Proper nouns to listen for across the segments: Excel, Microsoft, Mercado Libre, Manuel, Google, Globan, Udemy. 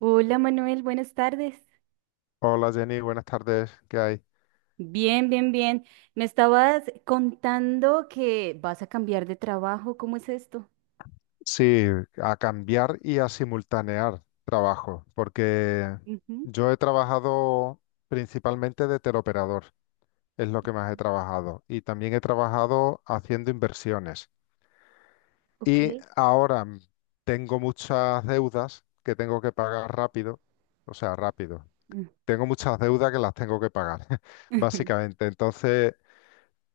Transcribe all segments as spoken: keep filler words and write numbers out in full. Hola Manuel, buenas tardes. Hola Jenny, buenas tardes. ¿Qué hay? Bien, bien, bien. Me estabas contando que vas a cambiar de trabajo. ¿Cómo es esto? Sí, a cambiar y a simultanear trabajo, porque Ujú. yo he trabajado principalmente de teleoperador, es lo que más he trabajado, y también he trabajado haciendo inversiones. Ok. Y ahora mm, tengo muchas deudas que tengo que pagar rápido, o sea, rápido. Mm. Tengo muchas deudas que las tengo que pagar, básicamente. Entonces,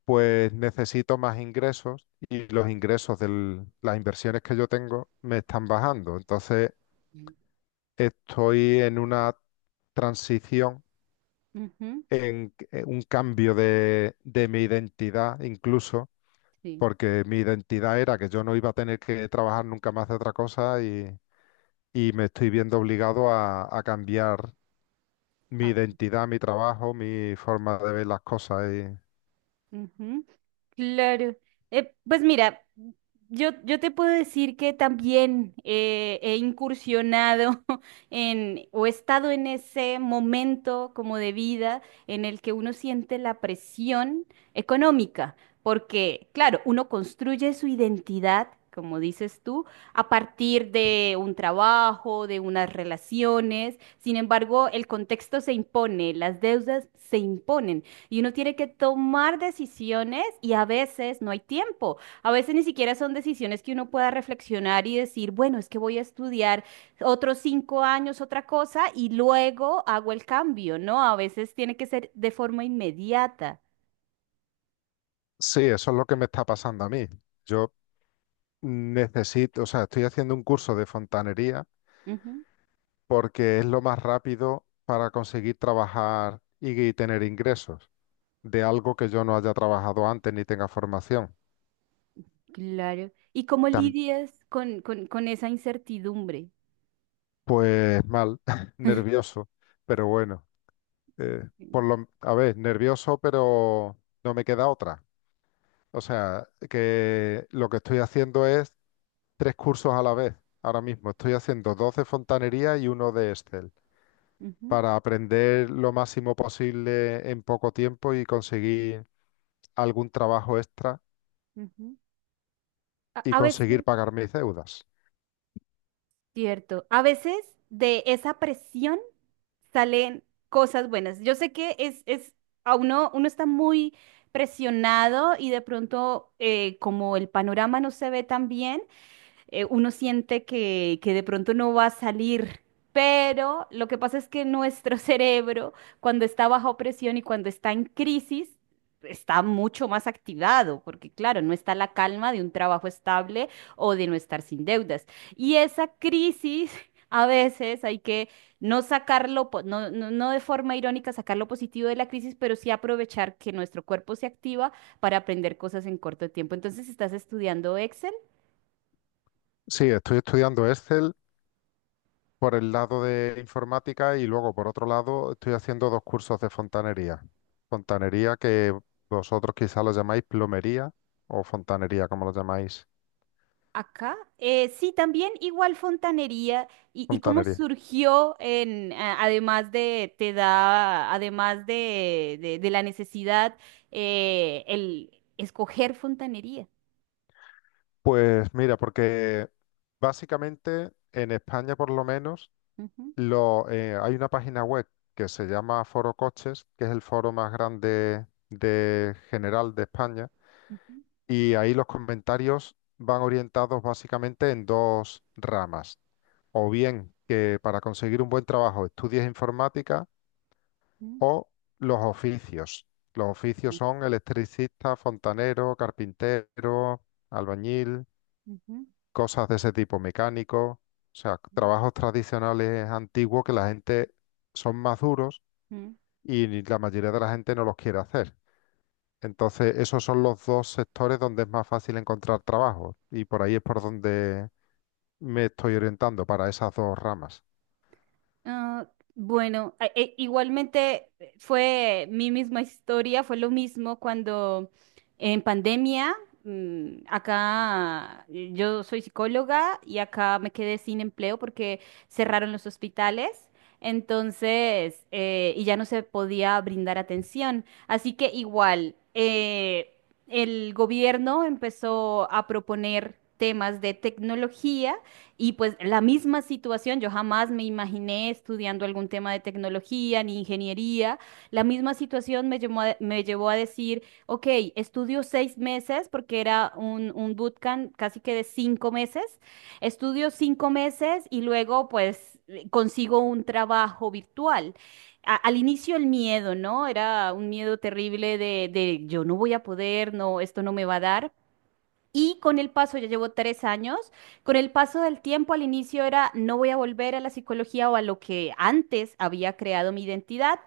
pues necesito más ingresos y los ingresos de las inversiones que yo tengo me están bajando. Entonces, estoy en una transición, Ujú, en eh, un cambio de, de mi identidad incluso, sí. porque mi identidad era que yo no iba a tener que trabajar nunca más de otra cosa y, y me estoy viendo obligado a, a cambiar mi Ah. identidad, mi trabajo, mi forma de ver las cosas. Y Claro. Eh, pues mira, yo, yo te puedo decir que también eh, he incursionado en, o he estado en ese momento como de vida en el que uno siente la presión económica, porque claro, uno construye su identidad, como dices tú, a partir de un trabajo, de unas relaciones. Sin embargo, el contexto se impone, las deudas se imponen. Y uno tiene que tomar decisiones y a veces no hay tiempo. A veces ni siquiera son decisiones que uno pueda reflexionar y decir, bueno, es que voy a estudiar otros cinco años otra cosa y luego hago el cambio, ¿no? A veces tiene que ser de forma inmediata. sí, eso es lo que me está pasando a mí. Yo Necesito, o sea, estoy haciendo un curso de fontanería Ujú, porque es lo más rápido para conseguir trabajar y tener ingresos de algo que yo no haya trabajado antes ni tenga formación. claro. ¿Y cómo Tam- lidias con, con, con esa incertidumbre? pues mal, nervioso, pero bueno, eh, por lo, a ver, nervioso, pero no me queda otra. O sea, que lo que estoy haciendo es tres cursos a la vez. Ahora mismo estoy haciendo dos de fontanería y uno de Excel. Ujú, Para aprender lo máximo posible en poco tiempo y conseguir algún trabajo extra ujú. A, y a conseguir veces. pagar mis deudas. Cierto. A veces de esa presión salen cosas buenas. Yo sé que es, es, a uno, uno está muy presionado y de pronto eh, como el panorama no se ve tan bien, eh, uno siente que, que de pronto no va a salir. Pero lo que pasa es que nuestro cerebro, cuando está bajo presión y cuando está en crisis, está mucho más activado, porque claro, no está la calma de un trabajo estable o de no estar sin deudas. Y esa crisis, a veces hay que no sacarlo, po- no, no, no de forma irónica sacar lo positivo de la crisis, pero sí aprovechar que nuestro cuerpo se activa para aprender cosas en corto tiempo. Entonces, ¿estás estudiando Excel? Sí, estoy estudiando Excel por el lado de informática y luego por otro lado estoy haciendo dos cursos de fontanería. Fontanería que vosotros quizá lo llamáis plomería o fontanería, como lo llamáis, Acá, eh, sí, también igual fontanería y, y cómo fontanería. surgió en, a- además de, te da, además de, de, de la necesidad, eh, el escoger fontanería. Pues mira, porque básicamente en España por lo menos Ujú, Lo, eh, hay una página web que se llama Foro Coches, que es el foro más grande de general de España, ujú, y ahí los comentarios van orientados básicamente en dos ramas. O bien que para conseguir un buen trabajo estudies informática ujú, o los oficios. Los oficios son electricista, fontanero, carpintero, albañil, ujú, cosas de ese tipo, mecánico, o sea, ujú, trabajos tradicionales antiguos que la gente son más duros ujú. y la mayoría de la gente no los quiere hacer. Entonces, esos son los dos sectores donde es más fácil encontrar trabajo y por ahí es por donde me estoy orientando para esas dos ramas. Ah, bueno, a- e- igualmente eh, fue mi misma historia, fue lo mismo cuando en pandemia, mm, acá eh, yo soy psicóloga y acá me quedé sin empleo porque cerraron los hospitales, entonces, eh, y ya no se podía brindar atención. Así que igual, eh, el gobierno empezó a proponer temas de tecnología y pues la misma situación, yo jamás me imaginé estudiando algún tema de tecnología ni ingeniería. La misma situación me llevó a, me llevó a decir, ok, estudio seis meses porque era un, un bootcamp casi que de cinco meses. Estudio cinco meses y luego pues consigo un trabajo virtual a- al inicio el miedo, ¿no? Era un miedo terrible de, de yo no voy a poder, no, esto no me va a dar. Y con el paso, ya llevo tres años, con el paso del tiempo al inicio era, no voy a volver a la psicología o a lo que antes había creado mi identidad,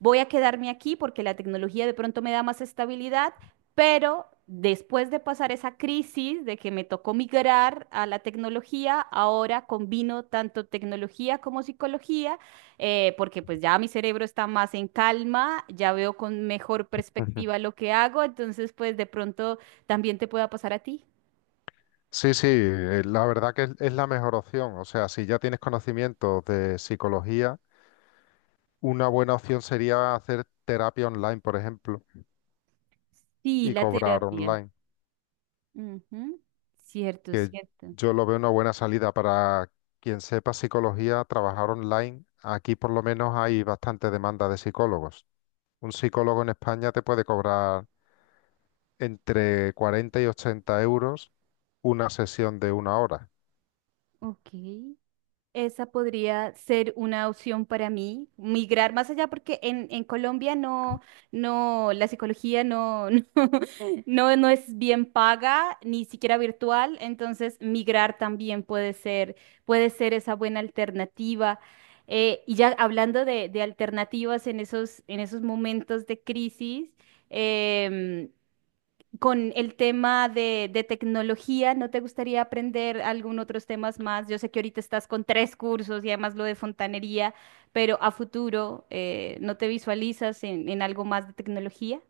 voy a quedarme aquí porque la tecnología de pronto me da más estabilidad, pero después de pasar esa crisis de que me tocó migrar a la tecnología, ahora combino tanto tecnología como psicología, eh, porque pues ya mi cerebro está más en calma, ya veo con mejor Ujú. perspectiva lo que hago, entonces pues de pronto también te pueda pasar a ti. Sí, sí, eh, la verdad que es, es la mejor opción. O sea, si ya tienes conocimientos de psicología, una buena opción sería hacer terapia online, por ejemplo, Sí, y la cobrar terapia. online, Ujú. Cierto, que cierto. yo lo veo una buena salida para quien sepa psicología, trabajar online. Aquí por lo menos hay bastante demanda de psicólogos. Un psicólogo en España te puede cobrar entre cuarenta y ochenta euros una sesión de una hora. Ok. Esa podría ser una opción para mí, migrar más allá, porque en, en Colombia no, no, la psicología no, no, no, no es bien paga, ni siquiera virtual, entonces migrar también puede ser, puede ser esa buena alternativa. Eh, y ya hablando de, de alternativas en esos, en esos momentos de crisis, em, con el tema de, de tecnología, ¿no te gustaría aprender algún otros temas más? Yo sé que ahorita estás con tres cursos y además lo de fontanería, pero a futuro, eh, ¿no te visualizas en, en algo más de tecnología?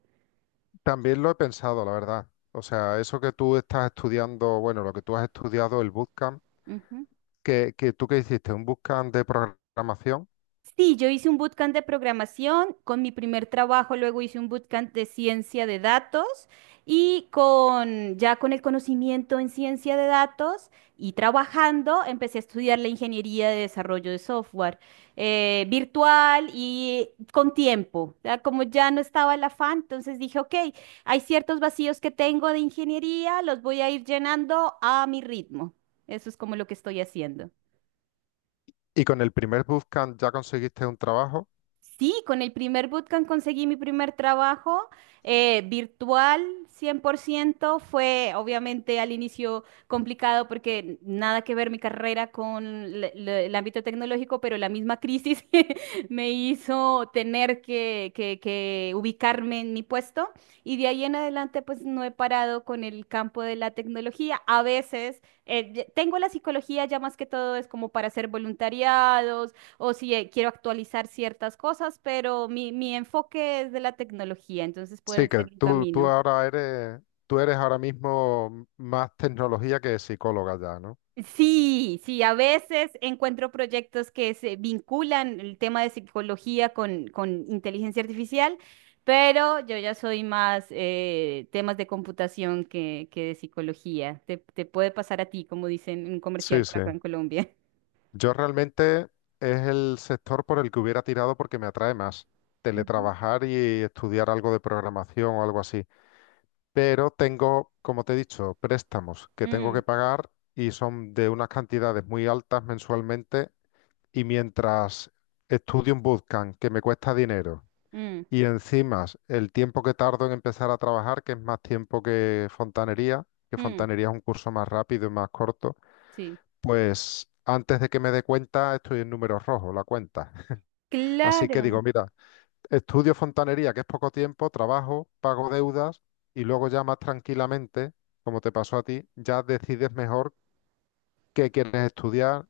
También lo he pensado, la verdad. O sea, eso que tú estás estudiando, bueno, lo que tú has estudiado, el bootcamp, que, que tú que hiciste un bootcamp de programación Sí, yo hice un bootcamp de programación con mi primer trabajo, luego hice un bootcamp de ciencia de datos y con ya con el conocimiento en ciencia de datos y trabajando, empecé a estudiar la ingeniería de desarrollo de software eh, virtual y con tiempo. O sea, como ya no estaba el afán, entonces dije, ok, hay ciertos vacíos que tengo de ingeniería, los voy a ir llenando a mi ritmo. Eso es como lo que estoy haciendo. y con el primer bootcamp ya conseguiste un trabajo. Sí, con el primer bootcamp conseguí mi primer trabajo eh, virtual cien por ciento. Fue obviamente al inicio complicado porque nada que ver mi carrera con l- l- el ámbito tecnológico, pero la misma crisis me hizo tener que, que- que ubicarme en mi puesto. Y de ahí en adelante pues no he parado con el campo de la tecnología. A veces eh, ya- tengo la psicología ya más que todo es como para hacer voluntariados o si eh, quiero actualizar ciertas cosas, pero mi, mi enfoque es de la tecnología, entonces puede Sí, que ser un tú, tú camino. ahora eres, tú eres ahora mismo más tecnología que psicóloga ya, ¿no? Sí, sí, a veces encuentro proyectos que se vinculan el tema de psicología con, con inteligencia artificial, pero yo ya soy más eh, temas de computación que, que de psicología. Te, te puede pasar a ti, como dicen en un Sí, comercial por sí. acá en Colombia. Yo realmente es el sector por el que hubiera tirado porque me atrae más Ujú. teletrabajar y estudiar algo de programación o algo así. Pero tengo, como te he dicho, préstamos que tengo Mm, que pagar y son de unas cantidades muy altas mensualmente. Y mientras estudio un bootcamp que me cuesta dinero mm, y encima el tiempo que tardo en empezar a trabajar, que es más tiempo que fontanería, que mm, fontanería es un curso más rápido y más corto sí. pues antes de que me dé cuenta, estoy en números rojos, la cuenta. Así que digo, Claro. mira, estudio fontanería, que es poco tiempo, trabajo, pago deudas y luego ya más tranquilamente, como te pasó a ti, ya decides mejor qué quieres estudiar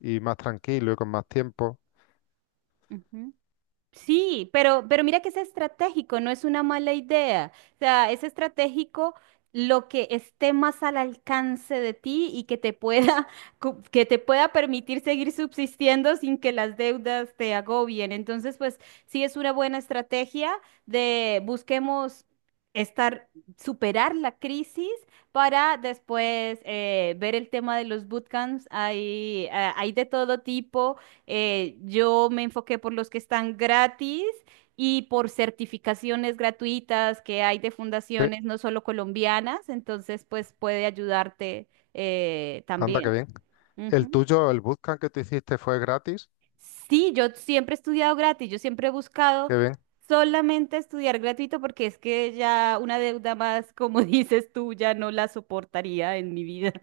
y más tranquilo y con más tiempo. Ujú. Sí, pero, pero mira que es estratégico, no es una mala idea. O sea, es estratégico lo que esté más al alcance de ti y que te pueda, cu- que te pueda permitir seguir subsistiendo sin que las deudas te agobien. Entonces, pues sí es una buena estrategia de busquemos estar, superar la crisis para después eh, ver el tema de los bootcamps. Hay, ah, hay de todo tipo, eh, yo me enfoqué por los que están gratis y por certificaciones gratuitas que hay de Sí, fundaciones no solo colombianas, entonces pues puede ayudarte eh, anda, qué también. bien. El Ujú. tuyo, el bootcamp que tú hiciste fue gratis, Sí, yo siempre he estudiado gratis, yo siempre he buscado qué bien. solamente estudiar gratuito porque es que ya una deuda más, como dices tú, ya no la soportaría en mi vida.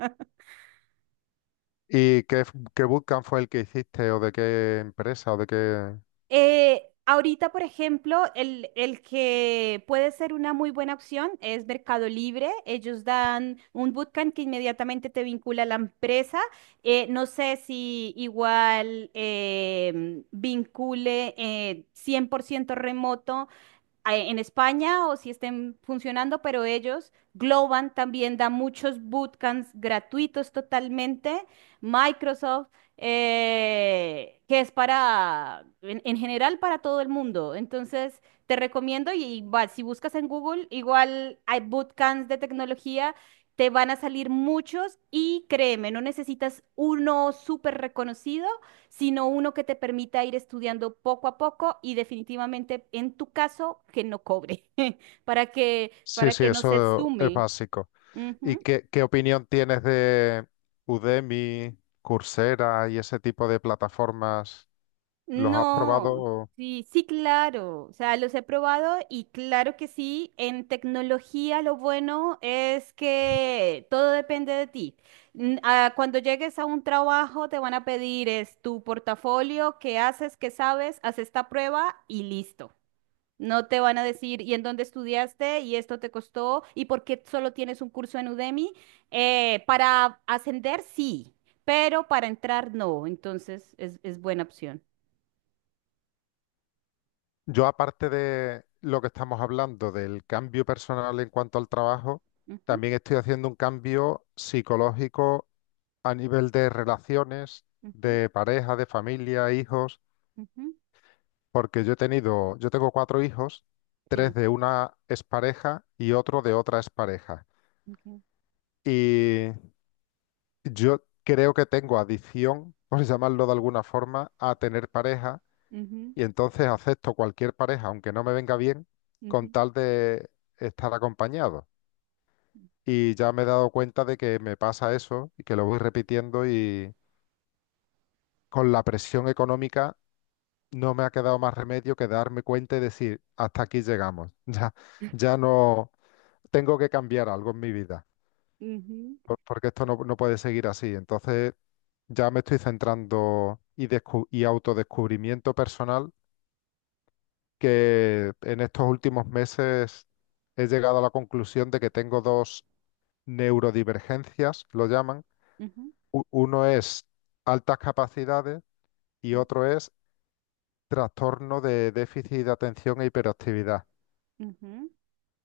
¿Y qué, f- qué bootcamp fue el que hiciste o de qué empresa o de qué... Eh, ahorita, por ejemplo, el, el que puede ser una muy buena opción es Mercado Libre. Ellos dan un bootcamp que inmediatamente te vincula a la empresa. Eh, no sé si igual em, vincule eh, cien por ciento remoto a- en España o si estén funcionando, pero ellos, Globan también da muchos bootcamps gratuitos totalmente. Microsoft, eh, que es para, en, en general, para todo el mundo. Entonces, te recomiendo y, y va, si buscas en Google, igual hay bootcamps de tecnología. Te van a salir muchos y créeme, no necesitas uno súper reconocido, sino uno que te permita ir estudiando poco a poco y definitivamente en tu caso que no cobre, para que, Sí, para sí, que no se eso es sume. básico. ¿Y Ujú. qué, qué opinión tienes de Udemy, Coursera y ese tipo de plataformas? ¿Los has No, probado? sí, sí, claro. O sea, los he probado y claro que sí, en tecnología lo bueno es que todo depende de ti. N- ah, Cuando llegues a un trabajo te van a pedir es tu portafolio, qué haces, qué sabes, haz esta prueba y listo. No te van a decir, ¿y en dónde estudiaste? ¿Y esto te costó? ¿Y por qué solo tienes un curso en Udemy? Eh, para ascender, sí, pero para entrar, no. Entonces, es, es buena opción. Yo, aparte de lo que estamos hablando del cambio personal en cuanto al trabajo, Ujú, también estoy haciendo un cambio psicológico a nivel de relaciones, ujú, de pareja, de familia, hijos, ujú, porque yo he tenido, yo tengo cuatro hijos, tres sí. de una expareja y otro de otra expareja. Ok, ujú, Y Yo creo que tengo adicción, por llamarlo de alguna forma, a tener pareja y entonces acepto cualquier pareja, aunque no me venga bien, con ujú, tal de estar acompañado. Y ya me he dado cuenta de que me pasa eso y que lo voy repitiendo y con la presión económica no me ha quedado más remedio que darme cuenta y decir, hasta aquí llegamos. Ya, ya no tengo que cambiar algo en mi vida, ujú, por- porque esto no, no puede seguir así. Entonces ya me estoy centrando y, descu- y autodescubrimiento personal, que en estos últimos meses he llegado a la conclusión de que tengo dos neurodivergencias, lo llaman. ujú, U- uno es altas capacidades y u- otro es trastorno de déficit de atención e hiperactividad. ujú.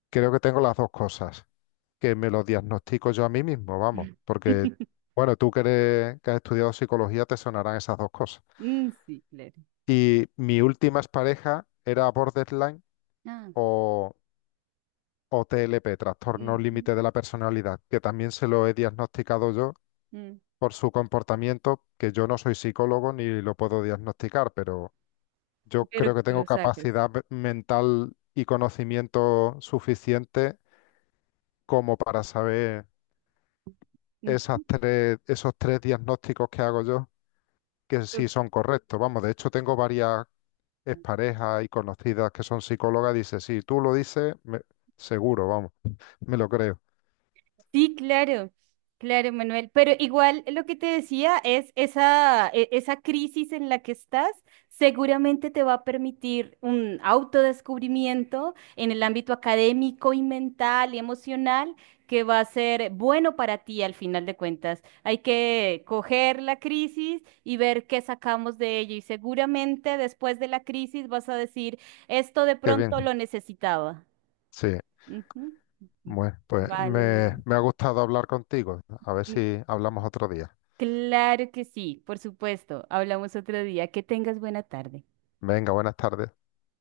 Creo que tengo las dos cosas, que me lo diagnostico yo a mí mismo, vamos, porque, Qué- bueno, tú que eres- que has estudiado psicología, te sonarán esas dos cosas. Mm, sí, claro. Y mi última pareja era borderline Ah, o, o T L P, trastorno ujú, límite de la personalidad, que también se lo he diagnosticado yo mm. por su comportamiento, que yo no soy psicólogo ni lo puedo diagnosticar, pero yo creo Pero que que tengo lo sacas. capacidad ve- mental y conocimiento suficiente como para saber esas Ujú, tres, esos tres diagnósticos que hago yo, que sí ok. son correctos. Vamos, de hecho tengo varias es pareja y conocidas que son psicólogas, dice, sí. Tú lo dices, me- seguro, vamos, me, lo creo. Sí, claro, claro, Manuel. Pero igual lo que te decía es esa, e- esa crisis en la que estás seguramente te va a permitir un autodescubrimiento en el ámbito académico y mental y emocional que va a ser bueno para ti al final de cuentas. Hay que coger la crisis y ver qué sacamos de ello. Y seguramente después de la crisis vas a decir, esto de Qué pronto bien. lo necesitaba. Sí, Ujú. bueno, pues Vale, me, Manuel. me ha gustado hablar contigo. A ver si hablamos otro día. Claro que sí, por supuesto. Hablamos otro día. Que tengas buena tarde. Venga, buenas tardes.